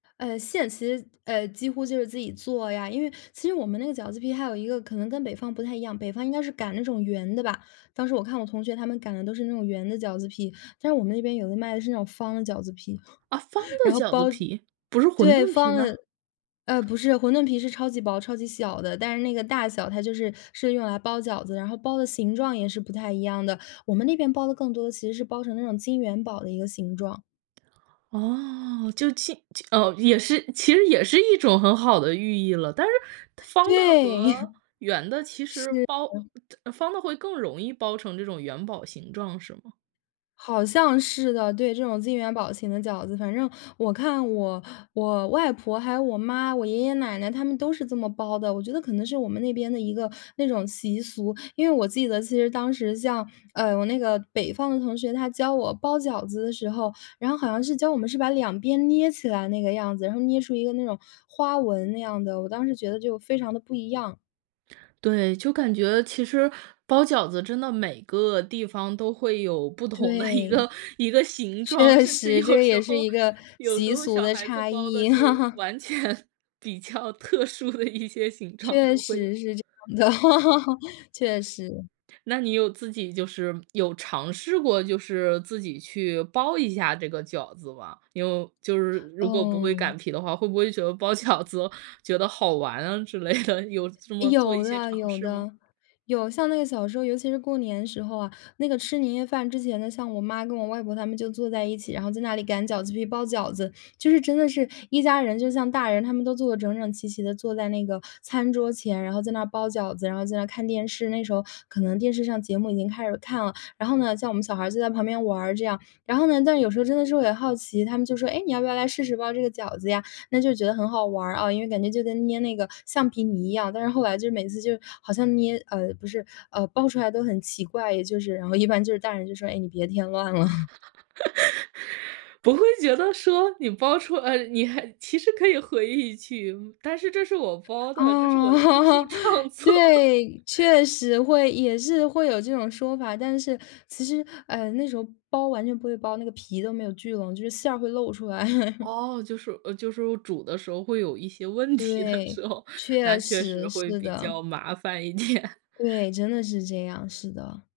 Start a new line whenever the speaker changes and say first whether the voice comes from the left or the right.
left: 呃，现实呃，几乎就是自己做呀，因为其实我们那个饺子皮还有一个可能跟北方不太一样，北方应该是擀那种圆的吧，当时我看我同学他们擀的都是那种圆的饺子皮。但是我们那边有的卖的是那种方的饺子皮，
right: 啊，方 的
left: 然后
right: 饺子
left: 包
right: 皮，不是馄
left: 对，
right: 饨皮
left: 方的，
right: 吗？
left: 呃，不是馄饨皮是超级薄、超级小的，但是那个大小它就是是用来包饺子，然后包的形状也是不太一样的，我们那边包的更多的其实是包成那种金元宝的一个形状。
right: 哦，就其其哦，也是其实也是一种很好的寓意了，但是方的
left: 对。
right: 和 圆的，其实
left: 是，
right: 包
left: 嗯。
right: 方的会更容易包成这种元宝形状，是吗？
left: 好像是的，对，这种金元宝形的饺子。反正我看我我外婆还有我妈，我爷爷奶奶他们都是这么包的，我觉得可能是我们那边的一个那种习俗。因为我记得其实当时像，呃，我那个北方的同学，他教我包饺子的时候，然后好像是教我们是把两边捏起来那个样子，然后捏出一个那种花纹那样的，我当时觉得就非常的不一样。
right: 对，就感觉其实包饺子真的每个地方都会有不同的一
left: 对。
right: 个一个形状，
left: 确
right: 甚至
left: 实，这
right: 有
left: 个
right: 时
left: 也是
right: 候
left: 一个
right: 有时
left: 习
right: 候
left: 俗
right: 小
left: 的
right: 孩子
left: 差
right: 包的
left: 异。
right: 就 完全比较特殊的一些形状
left: 确
right: 都会有。
left: 实是这样的，确实。
right: 那你有自己就是有尝试过就是自己去包一下这个饺子吗？因为就是如果不会
left: 嗯。
right: 擀皮的话，会不会觉得包饺子觉得好玩啊之类的，有这么做一
left: 有
right: 些
left: 的
right: 尝
left: 有
right: 试吗？
left: 的。有，像那个小时候，尤其是过年时候啊，那个吃年夜饭之前呢，像我妈跟我外婆她们就坐在一起，然后在那里擀饺子皮、包饺子，就是真的是一家人就像大人，他们都坐得整整齐齐地坐在那个餐桌前，然后在那包饺子，然后在那看电视，那时候可能电视上节目已经开始看了，然后呢，像我们小孩儿就在旁边玩儿这样。然后，但有时候真的是我也好奇，他们就说：“诶，你要不要来试试包这个饺子呀？”那就是觉得很好玩儿，啊，因为感觉就跟捏那个橡皮泥一样，但是后来就是，每次就是好像捏呃，不是，呃，包出来都很奇怪，也就是然后一般就是大人就说：“诶，你别添乱了。”
right: 不会觉得说，你包出呃，你还其实可以回忆起，但是这是我包的，这是我的艺术
left: 哦。
right: 创 作。
left: 对，确实会，也是会有这种说法，但是其实，呃，那时候包完全不会包，那个皮都没有聚拢，就是馅儿会露出来。
right: 哦，就是呃，就是煮的时候，会有一些问题的
left: 对，
right: 时候，那
left: 确
right: 确
left: 实，
right: 实会
left: 是
right: 比
left: 的。
right: 较麻烦一点。
left: 对，真的是这样，是的。